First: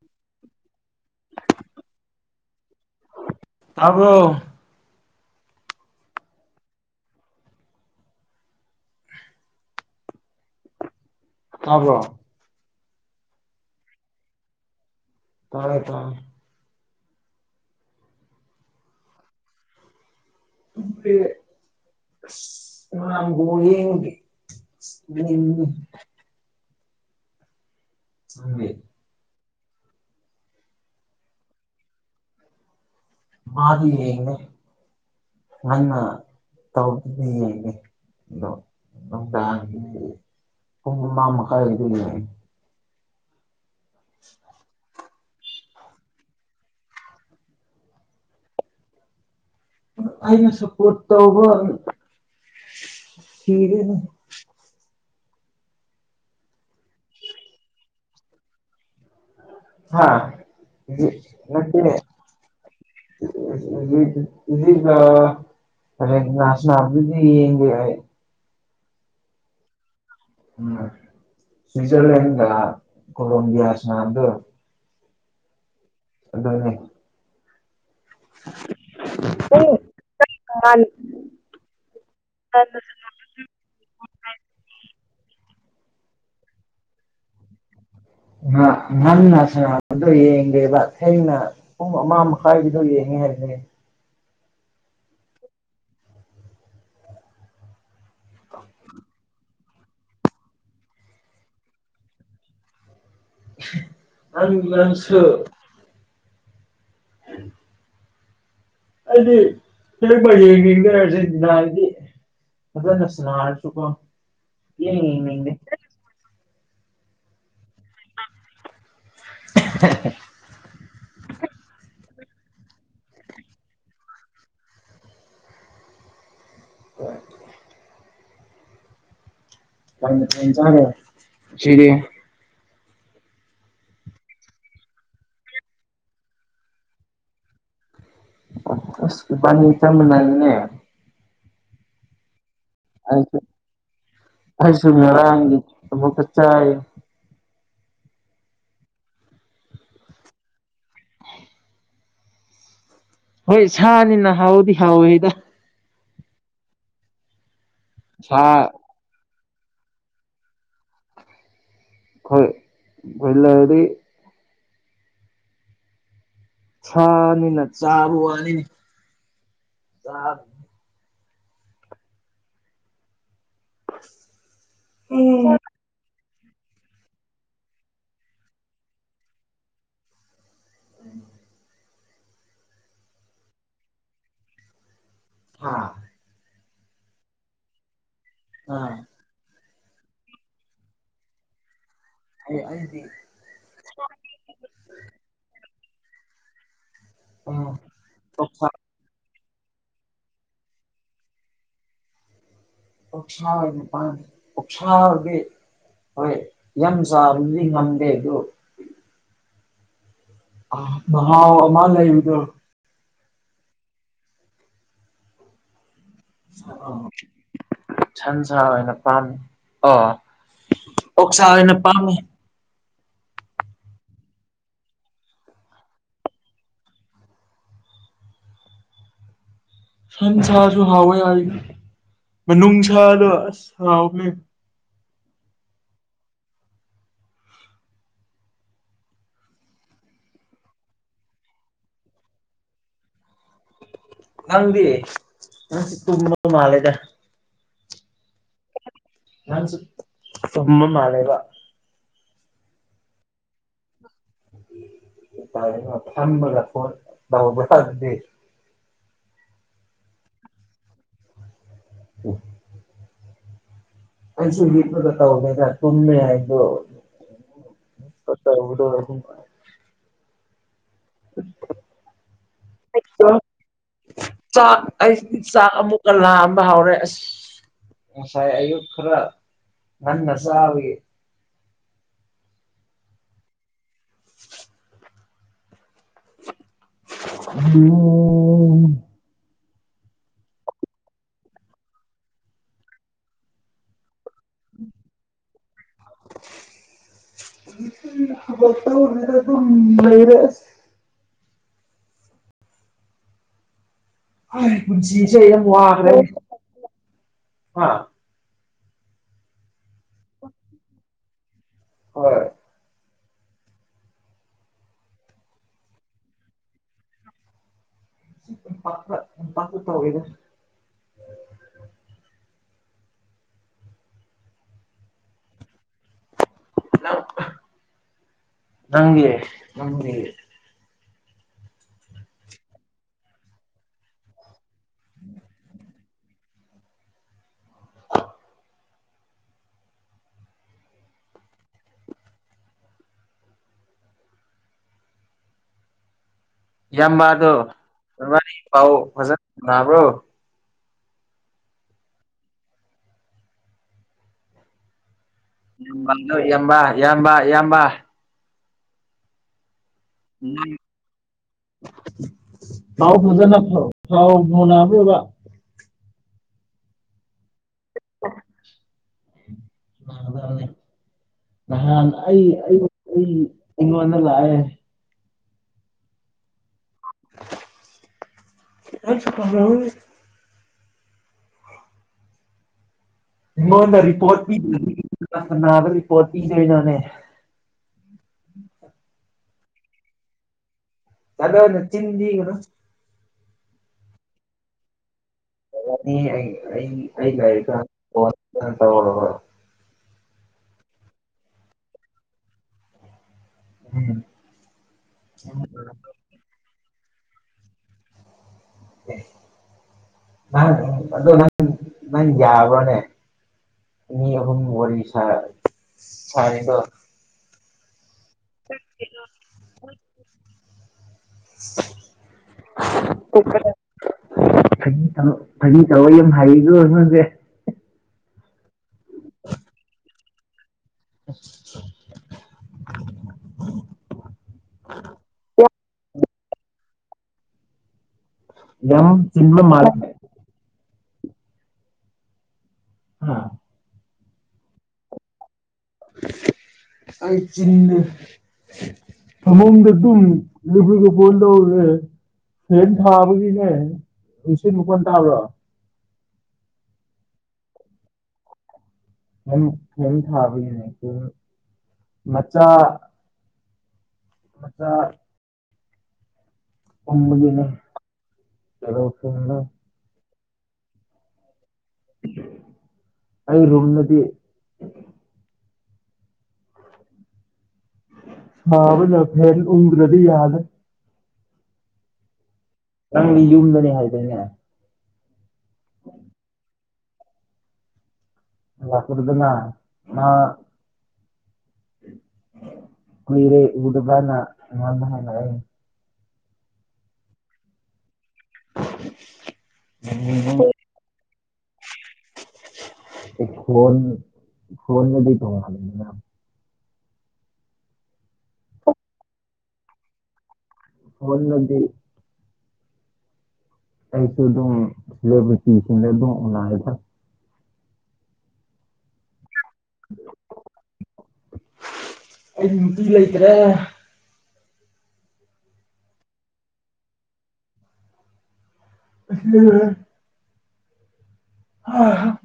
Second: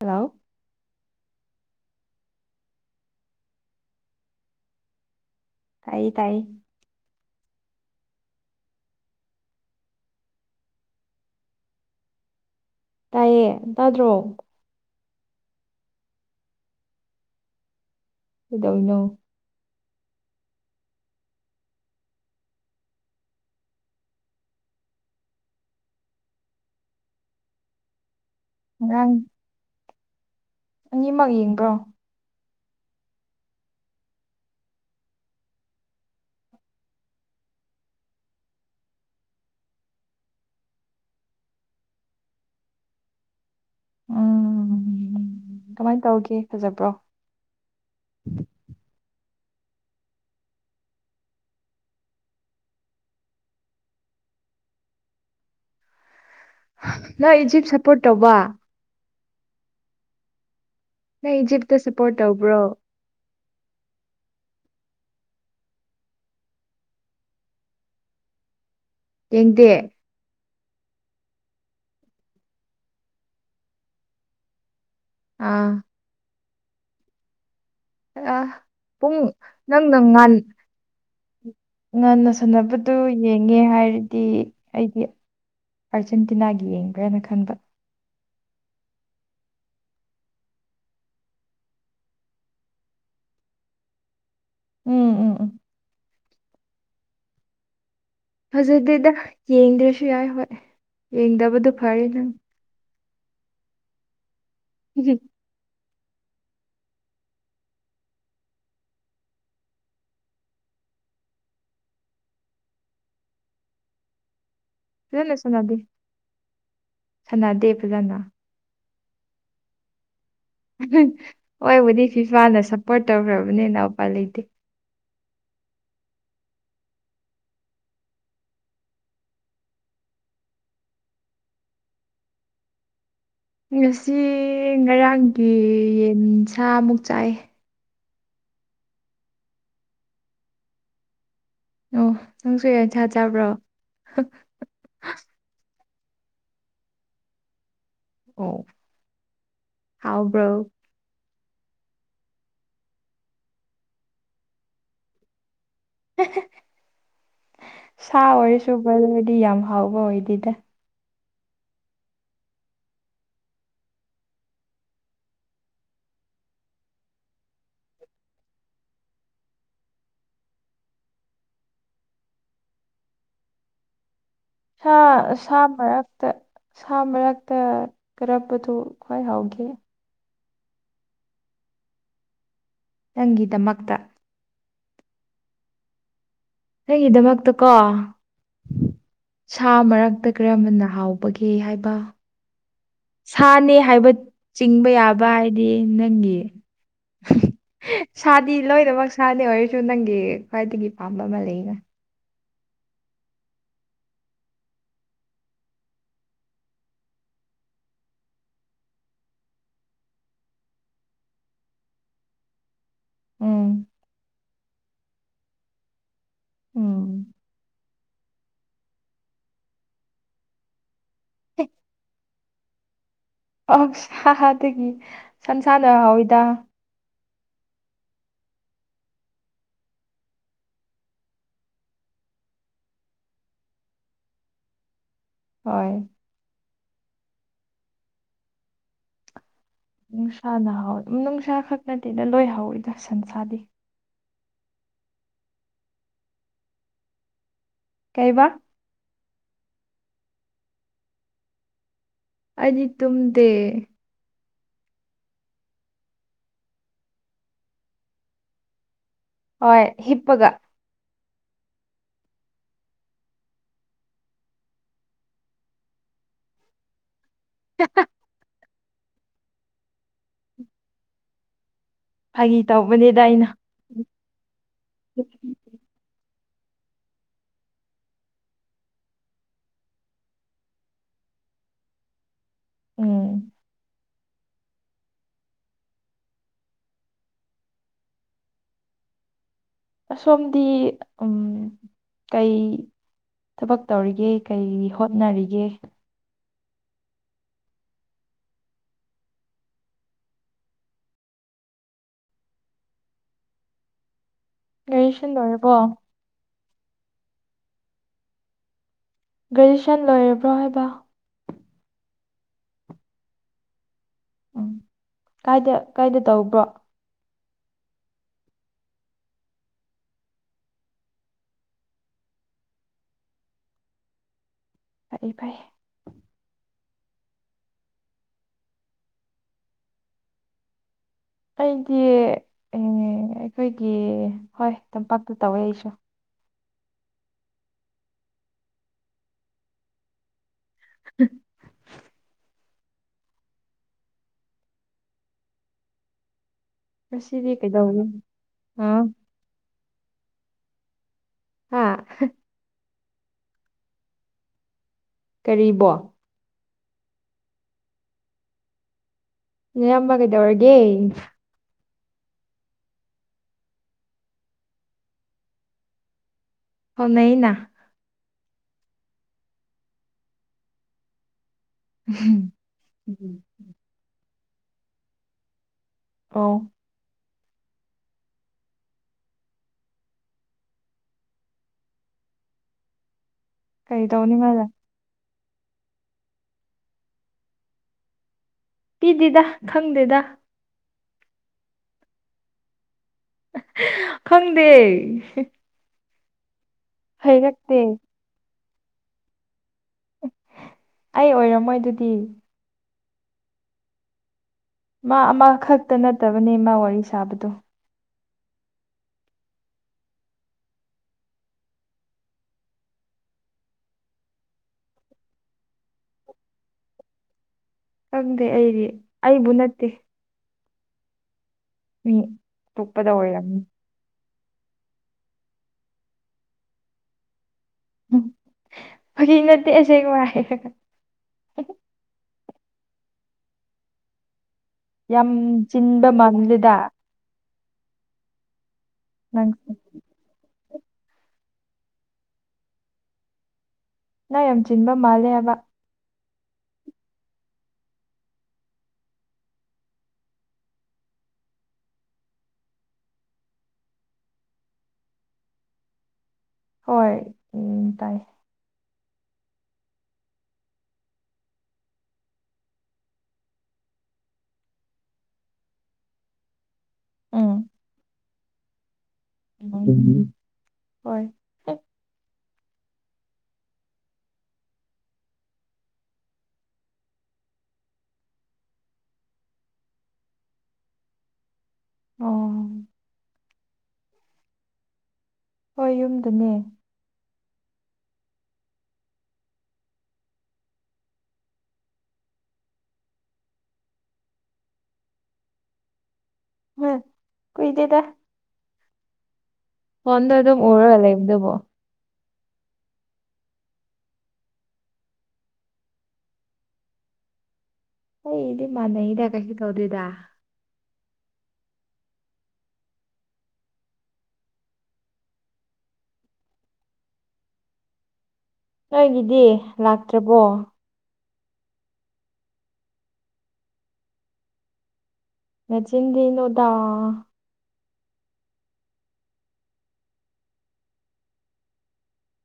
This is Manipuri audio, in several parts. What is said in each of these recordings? ꯍꯜꯂꯣ ꯇꯕ꯭ꯔꯣ ꯇꯥꯏꯌꯦ ꯇꯥꯏꯌꯦ ꯇꯥꯕ꯭ꯔꯣ ꯇꯥꯏꯌꯦ ꯇꯥꯗ꯭ꯔꯣ ꯇꯥꯔꯦ ꯇꯥꯔꯦ ꯀꯩꯗꯧꯔꯤꯅꯣ [unintelligible] [unintelligible] ꯅꯪꯗꯤ ꯔꯥꯡ ꯑꯅꯤꯃꯛ ꯌꯦꯡꯕ꯭ꯔꯣ ꯃꯥꯗꯤ ꯌꯦꯡꯅꯦ ꯉꯟꯅ ꯇꯧꯗꯗꯤ ꯌꯦꯡꯉꯦ ꯗꯣ ꯅꯨꯡꯗꯥꯡꯒꯤꯗꯤ ꯄꯨꯡ ꯃꯉꯥ ꯃꯈꯥꯏ ꯑꯣꯢꯗꯣꯢꯅꯦ ꯎꯝ ꯀꯃꯥꯏꯟ ꯇꯧꯒꯦ ꯐꯖꯕ꯭ꯔꯣ ꯑꯩꯅ ꯁꯄꯣꯔꯠ ꯇꯧꯕ ꯊꯤꯔꯦꯅꯦ ꯅꯪ ꯏꯖꯤꯞ ꯁꯞꯄꯣꯔꯠ ꯇꯧꯕ ꯍꯥ ꯅꯪ ꯏꯖꯤꯞꯇ ꯅꯠꯇꯦꯅꯦ ꯁꯞꯄꯣꯔꯠ ꯇꯧꯕ꯭ꯔꯣ [unintelligible] [unintelligible] ꯌꯦꯡꯗꯦ ꯎꯝ ꯁ꯭ꯋꯤꯖꯔꯂꯦꯟꯒ ꯀꯣꯂꯣꯝꯕꯤꯌꯥ ꯁꯅꯥꯗꯣꯏ ꯑꯣꯏꯔꯝꯅꯤ ꯑꯥ ꯑꯗꯨꯅꯦ ꯑ ꯄꯨꯡ ꯅꯪꯅ ꯉꯥꯟ [unintelligible] ꯉꯟꯅ ꯁꯥꯟꯅꯕꯗꯨ ꯌꯦꯡꯉꯦ ꯍꯥꯏꯔꯗꯤ ꯑꯩꯗꯤ ꯑꯥꯔꯖꯦꯟꯇꯤꯅꯥꯒꯤ ꯌꯦꯡꯕ꯭ꯔꯅ ꯈꯟꯕ ꯉꯥ ꯉꯟꯅꯥ ꯁꯥꯟꯅꯕꯗꯣ ꯌꯦꯡꯗꯦꯕ ꯊꯦꯡꯅ ꯄꯨꯡ ꯑꯃ ꯃꯈꯥꯏꯗꯨ ꯒꯤꯗꯨ ꯌꯦꯡꯉꯦ [unintelligible] ꯎꯝ ꯎꯝ ꯎꯝ ꯐꯖꯗꯦꯗ ꯌꯦꯡꯗ꯭ꯔꯁꯨ ꯌꯥꯏ ꯍꯣꯏ ꯌꯦꯡꯗꯕꯗꯨ ꯐꯔꯦ ꯅꯪ [unintelligible] [unintelligible] [unintelligible] ꯐꯖꯅ ꯁꯥꯅꯔꯁꯨꯀꯣ ꯐꯖꯅ ꯁꯥꯟꯅꯗꯦ ꯁꯥꯅꯗꯦ ꯐꯖꯅ [unintelligible] ꯍꯣꯏꯕꯨꯗꯤ ꯐꯤꯐꯥꯅ ꯁꯞꯄꯣꯔꯠ ꯇꯧꯈ꯭ꯔꯕꯅꯤꯅ ꯎꯄꯥꯢ ꯂꯩꯇꯦ ꯍꯣꯏ ꯀꯩ ꯃꯊꯦꯟ ꯆꯥꯅꯤ ꯁꯤꯗꯤ ꯉꯁꯤ ꯉꯔꯥꯡꯒꯤ ꯌꯦꯟꯁꯃꯨꯛ ꯆꯥꯏ [unintelligible] ꯑꯣ ꯅꯪꯁꯨ ꯌꯦꯁꯥ ꯑꯩꯁꯨ ꯆꯥꯕ꯭ꯔꯣ ꯑꯩꯁꯨ ꯉꯔꯥꯡꯒꯤ ꯑꯃꯨꯛꯀꯥ ꯆꯥꯢꯌꯦ ꯑꯣ ꯍꯥꯎꯕ꯭ꯔꯣ ꯍꯣꯏ ꯁꯥꯅꯤꯅ ꯍꯥꯎꯗꯤ ꯍꯥꯎꯋꯦꯗ ꯍꯦ ꯍꯦ ꯁꯥ ꯑꯣꯏꯔꯁꯨ ꯕꯣꯢꯂꯔꯗꯤ ꯌꯥꯝ ꯍꯥꯎꯕ ꯑꯣꯏꯗꯦꯗ ꯍꯣꯢ ꯕꯣꯢꯂꯔꯗꯤ ꯁꯥꯅꯤꯅ ꯆꯥꯕ ꯋꯥꯅꯤ ꯆꯥꯛ [inaudible] ꯁꯥ ꯁꯥ ꯃꯔꯛ ꯇ ꯁꯥ ꯃꯔꯛꯇ ꯀꯔꯝꯕꯗꯨ ꯈ꯭ꯋꯥꯏ ꯍꯥꯎꯒꯦ [unintelligible] ꯅꯪꯒꯤ ꯗꯃꯛꯇ ꯍꯥꯥ ꯑꯩꯒꯤ ꯗꯃꯛꯇ ꯀꯣ ꯑꯥ ꯁꯥ ꯃꯔꯛꯇ ꯀꯔꯝꯕꯅ ꯍꯥꯎꯕꯒꯦ ꯍꯥꯏꯕ ꯑꯩ ꯑꯩꯗꯤ ꯁꯥꯅꯦ ꯍꯥꯏꯕ ꯆꯤꯡꯕ ꯌꯥꯕ ꯍꯥꯏꯗꯤ ꯅꯪꯒꯤ ꯎꯝ ꯁꯥꯗꯤ ꯑꯣꯛꯁꯥ ꯂꯣꯏꯅꯃꯛ ꯁꯥꯗꯤ ꯑꯣꯏꯔꯁꯨ ꯅꯪꯒꯤ ꯈ꯭ꯋꯥꯏꯗꯒꯤ ꯄꯥꯝꯕ ꯑꯃ ꯂꯩꯌꯦꯅ ꯑꯣꯛꯁꯥ ꯑꯣꯢꯅ ꯄꯥꯝꯃꯤ ꯑꯣꯛꯁꯥ ꯑꯣꯢꯕꯤ ꯍꯣꯏ ꯌꯥꯝ ꯆꯥꯕꯗꯤ ꯉꯝꯗꯦ ꯑꯗꯨ ꯑꯥ ꯃꯍꯥꯎ ꯑꯃ ꯂꯩꯕꯗꯨ ꯑꯣ ꯁꯥꯔꯣ ꯎꯝ ꯁꯟ ꯁꯥ ꯑꯣꯏꯅ ꯄꯥꯝꯃꯤ ꯑꯣ ꯑꯣꯛꯁꯥ ꯑꯣꯏꯅ ꯄꯥꯝꯃꯤ ꯑꯣꯛ ꯁꯥꯗꯒꯤ ꯁꯟꯁꯥꯅ ꯍꯥꯎꯋꯤꯗ ꯁꯟ ꯁꯥꯁꯨ ꯍꯥꯎꯋꯦ ꯑꯩ ꯃꯅꯨꯡ ꯁꯥꯗꯣ ꯑꯁ ꯍꯥꯎꯕꯅꯦ ꯍꯣꯏ ꯅꯨꯡꯁꯥꯅꯍꯥꯎ ꯃꯅꯨꯡꯁꯥ ꯈꯛ ꯅꯠꯇꯦꯗ ꯂꯣꯏ ꯍꯥꯎꯋꯤꯗ ꯁꯟꯁꯥꯗꯤ ꯅꯪꯗꯤ ꯅꯪ ꯇꯨꯝꯃꯕ ꯃꯥꯜꯂꯦꯗ ꯀꯩꯕ ꯅꯪꯁꯨ ꯇꯨꯝꯕ ꯃꯥꯜꯂꯦꯕ ꯑꯩꯗꯤ ꯇꯨꯝꯗꯦ [unintelligible] ꯍꯣꯏ ꯍꯤꯞꯄꯒ [inaudible] ꯑꯩꯁꯨ ꯍꯤꯞꯄꯒ ꯇꯧꯕꯅꯦꯗ ꯇꯨꯝꯃꯦ ꯑꯩꯖꯨ [unintelligible] ꯐꯠꯇꯕꯗꯣ ꯐꯥꯒꯤ ꯇꯧꯕꯅꯤꯗ ꯑꯩꯒꯤꯗꯣ ꯑꯩꯅ ꯆꯛ ꯑꯩ ꯆꯥꯛ ꯑꯃꯨꯛ ꯀꯥ ꯂꯥꯝꯕ ꯍꯧꯔꯦ ꯑꯁ ꯉꯁꯥꯏ ꯑꯌꯨꯛ ꯈꯔ ꯉꯟꯅ ꯆꯥꯕꯒꯤ ꯎꯝ [unintelligible] ꯎꯝ ꯑꯁꯣꯝꯗꯤ ꯎꯝ ꯀꯩ ꯊꯕꯛ ꯇꯧꯔꯤꯒꯦ ꯀꯔꯤ ꯍꯣꯠꯅꯔꯤꯒꯦ ꯊꯕꯛ ꯊꯧꯗ꯭ꯔꯦꯗ ꯑꯗꯨꯝ ꯂꯩꯔꯦ ꯑꯁ ꯍꯣꯏ ꯒ꯭ꯔꯦꯖꯨꯑꯦꯁꯟ ꯄꯨꯟꯁꯤꯁꯦ ꯌꯥꯝ ꯂꯣꯏꯔꯕꯣ ꯋꯥꯈ꯭ꯔꯦ ꯍꯥ ꯒ꯭ꯔꯦꯖꯨ꯭ꯌꯦꯁꯟ ꯂꯣꯢꯔꯕ꯭ꯔꯣ ꯍꯥꯏꯕ ꯍꯣꯏ ꯎꯝ ꯀꯥꯏꯗ ꯀꯥꯏꯗ ꯇꯧꯕ꯭ꯔꯣ ꯄꯥꯛ ꯄꯠ ꯄꯥꯛꯇ ꯇꯧꯋꯦꯗ ꯄꯥꯛꯑꯦ ꯄꯥꯛꯑꯦ ꯅꯪ ꯅꯪꯗꯤ ꯅꯪꯗꯤ ꯑꯩꯗꯤ ꯑꯈꯣꯏꯒꯤ ꯍꯣꯏ ꯇꯝꯄꯥꯛꯇ ꯇꯧꯋꯦ ꯑꯩꯁꯨ [unintelligible] ꯌꯥꯝ ꯉꯁꯤꯗꯤ ꯃꯥꯗꯣ ꯀꯩꯗꯧꯅꯤ ꯋꯥꯔꯤ ꯄꯥꯎ ꯑꯥ ꯐꯖꯅ ꯅꯥꯕ꯭ꯔꯣ ꯍꯥ ꯀꯔꯤꯕꯣ ꯅꯣꯏ ꯏꯌꯥꯝꯕ ꯏꯌꯥꯝꯕ ꯏꯌꯥꯝꯕ ꯅꯌꯥꯝꯕ ꯀꯩꯗꯧꯔꯒꯦ ꯄꯥꯎ ꯐꯖꯅ ꯐꯥ ꯐꯥꯎ ꯐꯥꯎꯅꯕ꯭ꯔꯕ ꯐꯥꯎꯅꯩꯅ [inaudible] ꯅꯍꯥꯟ ꯑꯩ ꯑꯩ ꯎꯝ ꯑꯩꯉꯣꯟꯗꯂꯥꯛꯑꯦ ꯑꯣ [unintelligible] ꯑꯩꯉꯣꯟꯗ ꯀꯔꯤ ꯇꯧꯅꯤ ꯔꯤꯄꯣꯔꯠ ꯃꯥꯅ ꯄꯤꯗꯔꯗꯤ ꯀꯅꯥ ꯀꯅꯥꯗ ꯔꯤꯄꯣꯔꯠ ꯄꯤꯗꯣꯏꯅꯣꯅꯦ ꯄꯤꯗꯦꯗ ꯈꯪꯗꯦꯗ ꯀꯗꯔꯗꯣ ꯆꯤꯟ ꯊꯤꯒꯅꯣ ꯈꯪꯗꯦ ꯑꯩ ꯑꯩ ꯑꯩ ꯂꯩꯔꯤ ꯍꯩꯔꯛꯇꯦ ꯀꯥꯟ [unintelligible] ꯑꯩ ꯑꯣꯏꯔꯝꯃꯣꯏ ꯑꯗꯨꯗꯤ [unintelligible] ꯃꯥ ꯑꯃꯈꯛꯇ ꯅꯠꯇꯕꯅꯦ ꯃꯥ ꯋꯥꯔꯤ ꯁꯥꯕꯗꯣ [unintelligible] ꯑꯗꯣ ꯅꯪ ꯌꯥꯕꯔꯣꯅꯦ ꯃꯤ ꯑꯍꯨꯝ ꯋꯥꯔꯤ ꯁꯥ ꯁꯥꯅꯅꯤꯡꯕꯔꯣ ꯈꯪꯗꯦ ꯑꯩꯗꯤ ꯑꯩꯕꯨ ꯅꯠꯇꯦ ꯃꯤ ꯇꯣꯛꯄꯗ ꯑꯣꯏꯔꯝꯅꯤ ꯐꯒꯤ ꯇꯧ ꯐꯥꯒꯤ ꯇꯧꯕꯒ ꯌꯥꯝ ꯍꯩꯀꯣ ꯑꯉꯥꯡꯁꯦ ꯐꯒꯤ ꯅꯠꯇꯦ ꯑꯁꯦꯡꯕ ꯍꯥꯏꯔꯒ [unintelligible] ꯌꯥꯝ ꯆꯤꯟꯕ ꯃꯥꯟꯂꯦꯗ ꯌꯥꯝ ꯆꯤꯟꯕ ꯅꯪꯁꯦ ꯃꯥꯜ ꯍꯥ ꯅꯪ ꯌꯥꯝ ꯆꯤꯟꯕ ꯃꯥꯜꯂꯦ ꯍꯥꯏꯕ ꯑꯩ ꯆꯤꯟꯗꯦ [inaudible] ꯐꯦꯟ ꯊꯥꯕꯒꯤꯅꯦ ꯅꯨꯡꯁꯤꯠ ꯃꯈꯣꯟ ꯇꯥꯕ꯭ꯔꯣ ꯍꯣꯏ ꯎꯝ ꯇꯥꯏꯌꯦ ꯑꯩ ꯐꯦꯟ ꯊꯥꯕꯒꯤꯅꯦ ꯃꯆꯥ ꯃꯆꯥ ꯇꯟꯕꯒꯤꯅꯦ ꯎꯝ ꯑꯗꯣ ꯄꯨꯡ ꯎꯝ ꯍꯣꯏ ꯑꯩ ꯔꯨꯝꯗꯗꯤ ꯁꯥꯕꯅ ꯐꯦꯟ ꯎꯡꯗꯔꯥꯗꯤ ꯌꯥꯗꯔꯦ ꯑꯣ ꯅꯪꯗꯤ ꯌꯨꯝꯗꯅꯤ ꯍꯥꯏꯗꯥꯏꯅꯦ ꯍꯣꯏ ꯌꯨꯝꯗꯅꯦ [unintelligible] ꯀꯨꯏꯔꯦ ꯎꯗꯕꯅ ꯑꯩꯉꯣꯟꯗ ꯍꯥꯏꯔꯛꯑꯦ ꯀꯨꯏꯗꯦꯗ [inaudible] ꯐꯣꯟꯗ ꯑꯗꯨꯝ ꯍꯥꯏꯔꯛꯑꯦ ꯎꯔꯒ ꯂꯩꯕꯗꯨꯕꯣ ꯏꯈꯣꯟ ꯏꯈꯣꯟꯗꯗꯤ ꯇꯣꯉꯥꯟꯂꯤꯗꯅ ꯑꯩꯒꯤꯗꯤ ꯃꯥꯅꯩꯗ ꯀꯩꯁꯨ ꯇꯧꯗꯦꯗ ꯐꯣꯟꯗꯗꯤ ꯑꯩꯁꯨ ꯑꯗꯨꯝ ꯂꯣꯏꯕ ꯆꯤꯡꯁꯤꯟꯅꯗꯧ ꯃꯥꯟꯂꯤꯗ ꯅꯪꯒꯤꯗꯤ ꯂꯥꯛꯇ꯭ꯔꯥꯕꯣ ꯑꯩꯗꯤ ꯅꯨꯄꯤ ꯂꯩꯇ꯭ꯔꯦ ꯅꯆꯤꯟ ꯗꯤꯅꯨꯗꯥ ꯑꯁꯦꯡꯕꯅꯦ ꯍꯥ ꯍꯝ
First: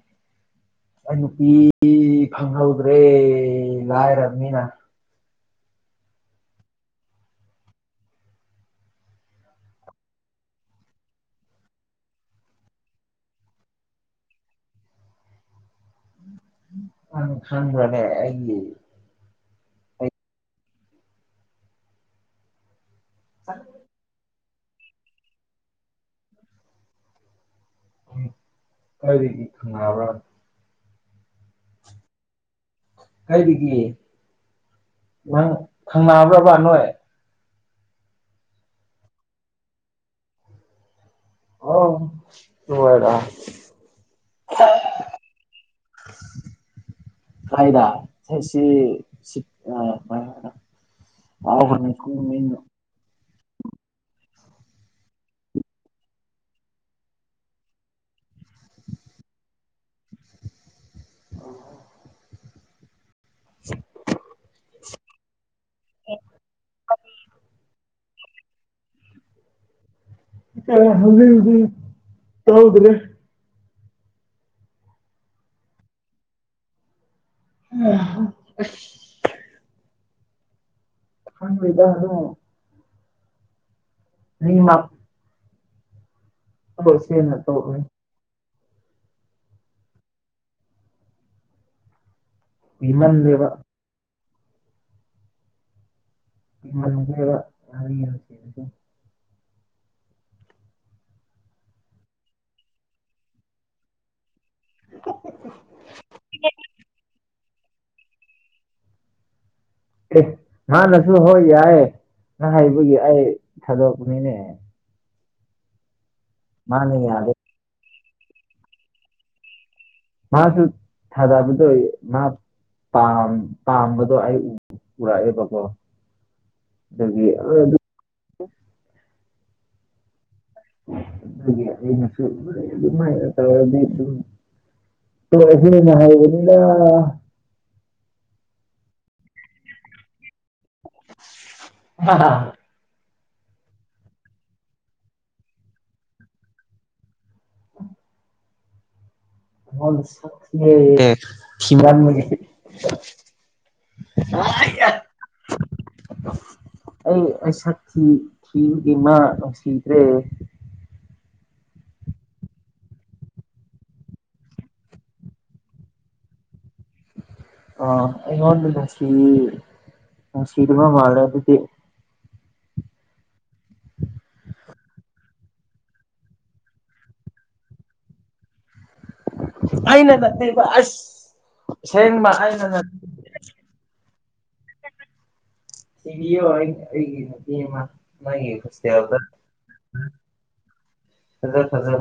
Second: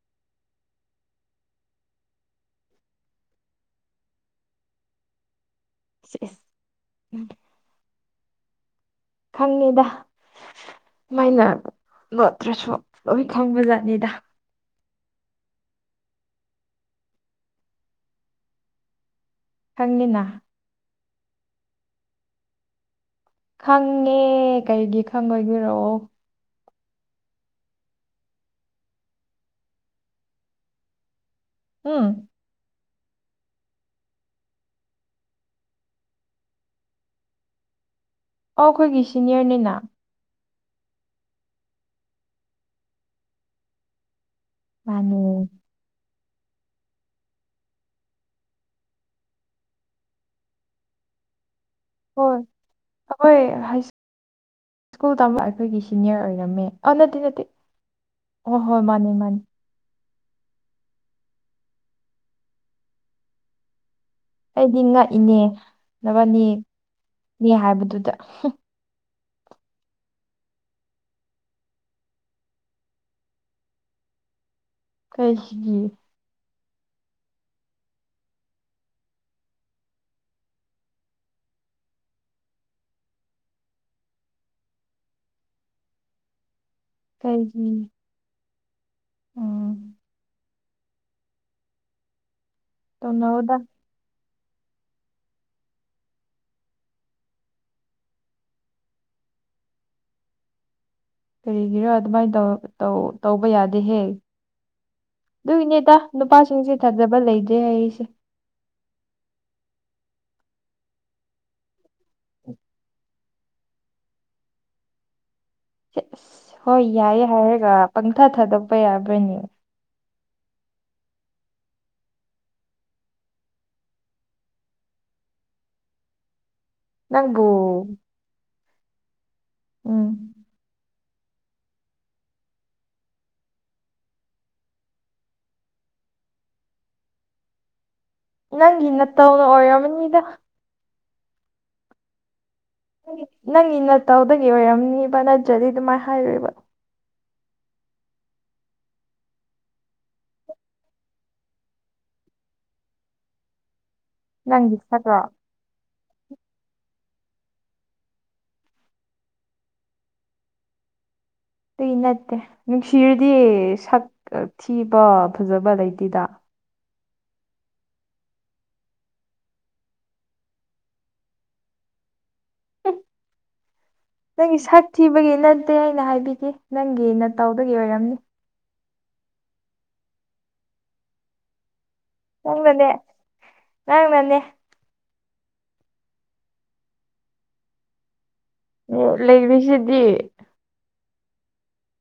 ꯑꯩ ꯅꯨꯄꯤ ꯐꯪꯍꯧꯗ꯭ꯔꯦ ꯂꯥꯏꯔꯕꯅꯤꯅ ꯁꯤ ꯏꯁ ꯈꯪꯉꯤꯗ ꯃꯥꯏꯅ ꯂꯣꯠꯇ꯭ꯔꯥꯁꯨ ꯂꯣꯏ ꯈꯪꯕꯖꯥꯠꯅꯤꯗ ꯈꯪ ꯈꯪꯕ꯭ꯔꯥꯅꯦ ꯑꯩꯒꯤ ꯑꯩ ꯈꯪꯉꯤꯅ ꯈꯪꯉꯦ ꯀꯩꯒꯤ ꯈꯪꯉꯣꯏꯒꯦꯔꯣ ꯎꯝ ꯀꯔꯤꯒꯤ ꯈꯪꯅꯕ꯭ꯔꯥ ꯎꯝ ꯀꯔꯤꯒꯤ ꯅꯪ ꯈꯪꯅꯕ꯭꯭ꯔꯥꯕ ꯅꯣꯏ ꯑꯧ ꯈꯣꯏꯒꯤ ꯁꯤꯅꯤꯌꯔꯅꯤꯅ ꯑꯧ ꯇꯨ ꯑꯣꯏꯔꯥ [unintelligible] ꯃꯥꯅꯦ ꯀꯥꯏꯗ [unintelligible] ꯁꯤꯐ ꯑꯥ [unintelligible] ꯃꯥ ꯎꯕ ꯃꯤꯀꯨꯞ ꯍꯣꯏ ꯑꯈꯣꯏ ꯍꯥꯏꯁ ꯁ꯭ꯀꯨꯜ ꯇꯝꯕ ꯑꯩꯈꯣꯏꯒꯤ ꯁꯤꯅꯤꯌꯔ ꯑꯣꯏꯔꯝꯃꯦ ꯑꯣ ꯅꯠꯇꯦ ꯅꯠꯇꯦ ꯑꯣ ꯍꯣꯏ ꯃꯥꯅꯦ ꯃꯥꯅꯦ [unintelligible] ꯑꯩꯗꯤ ꯉꯛꯏꯅꯦ ꯅꯕꯥꯅꯤ ꯅꯦ ꯍꯥꯏꯕꯗꯨꯗ ꯍꯝ ꯏꯀꯥꯏꯕꯅ [unintelligible] ꯇꯥꯍꯧꯗꯥꯔꯦ ꯀꯩꯈꯤꯒꯤ ꯍꯥ ꯈꯪꯂꯣꯏꯗꯥ ꯑꯗꯣ ꯅꯤꯃꯛ ꯊꯃꯣꯏ ꯁꯦꯡꯅ ꯀꯩꯒꯤ ꯇꯧꯔꯛꯎꯍꯦ ꯎꯝ ꯀꯤꯃꯟꯂꯦꯕꯥ ꯇꯧꯅꯧꯗ ꯀꯤꯃꯟꯈ꯭ꯔꯦꯕ [unintelligible] ꯀꯔꯤꯒꯤꯔꯥ ꯑꯗꯨꯃꯥꯏ ꯇꯧ ꯇꯧ ꯇꯧꯕ ꯌꯥꯗꯦꯍꯦ ꯑꯗꯨꯒꯤꯅꯤꯗ ꯅꯨꯄꯥꯁꯤꯡꯁꯦ ꯊꯥꯖꯕ ꯂꯩꯗꯦ ꯍꯥꯏꯔꯤꯁꯦ ꯑꯦ ꯃꯥꯥꯟꯅꯁꯨ ꯍꯣꯏ ꯌꯥꯏ ꯅ ꯍꯥꯏꯕꯒꯤ ꯑꯩ ꯊꯥꯗꯣꯛꯄꯅꯤꯅꯦ ꯍꯦꯠ ꯑꯁ ꯍꯣꯏ ꯃꯥꯅ ꯌꯥꯏꯌꯦ ꯌꯥꯗꯦ ꯍꯥꯏꯔꯒ ꯄꯪꯊꯥ ꯊꯥꯗꯣꯛꯄ ꯌꯥꯕ꯭ꯔꯥꯅꯦ ꯃꯥꯁꯨ ꯊꯥꯖꯕꯗꯣꯏ ꯃꯥ ꯄꯥꯝ ꯄꯥꯝꯕꯗꯣ ꯑꯩ ꯎ ꯎꯔꯛꯑꯦꯕꯀꯣ ꯑꯗꯨꯒꯤ ꯅꯪꯕꯨ [unintelligible] ꯎꯝ ꯑꯗꯨꯒꯤ ꯑꯩꯅꯁꯨ [unintelligible] ꯑꯗꯨꯃꯥꯏꯅ ꯇꯧꯔꯗꯤ ꯑꯗꯨꯝ ꯇꯣꯛꯔꯥꯁꯦꯅ ꯍꯥꯏꯕꯅꯤꯗ ꯅꯪꯒꯤ ꯅꯠꯇꯧꯅ ꯑꯣꯏꯔꯝꯃꯅꯤꯗ [unintelligible] ꯍꯥ ꯅꯪꯒꯤ ꯅꯪꯒꯤ ꯅꯇꯧꯗꯥꯒꯤ ꯑꯣꯏꯔꯝꯅꯤꯕ ꯅꯠꯇ꯭ꯔꯥꯗꯤ ꯑꯗꯨꯃꯥꯏ ꯍꯥꯏꯔꯣꯏꯕ [unintelligible] ꯊꯤꯃꯟꯕꯒꯤ ꯅꯪꯒꯤ ꯁꯛꯇꯣ [inaudible] ꯑꯩ ꯑꯩ ꯁꯛ ꯊꯤ ꯊꯤꯕꯒꯤ ꯃꯥ ꯅꯨꯡꯁꯤꯗ꯭ꯔꯦ ꯗꯨꯏ ꯅꯠꯇꯦ ꯅꯨꯡꯁꯤꯔꯗꯤ ꯁꯛ ꯊꯤꯕ ꯐꯖꯕ ꯂꯩꯇꯦꯗ ꯑꯥ ꯑꯩꯉꯣꯟꯗ ꯅꯨꯡꯁꯤ ꯅꯨꯡꯁꯤꯗꯕ ꯃꯥꯜꯂꯦ ꯑꯗꯨꯗꯤ ꯎꯝ ꯅꯪꯒꯤ ꯁꯛ ꯊꯤꯕꯒꯤ ꯅꯠꯇꯦ ꯑꯩꯅ ꯍꯥꯏꯕꯤꯒꯦ ꯅꯪꯒꯤ ꯅꯇꯧꯗꯒꯤ ꯑꯣꯏꯔꯝꯅꯤ ꯑꯩꯅ ꯅꯠꯇꯦꯕ ꯑꯁ ꯑꯁꯦꯡꯕ ꯑꯩꯅ ꯅꯠ ꯅꯪꯅꯅꯦ ꯅꯪꯅꯅꯦ [unintelligible] ꯃꯥꯒꯤ [unintelligible] ꯂꯩꯔꯤꯁꯤꯗꯤ ꯁꯥꯅꯔꯣ ꯁꯥꯅꯔꯣ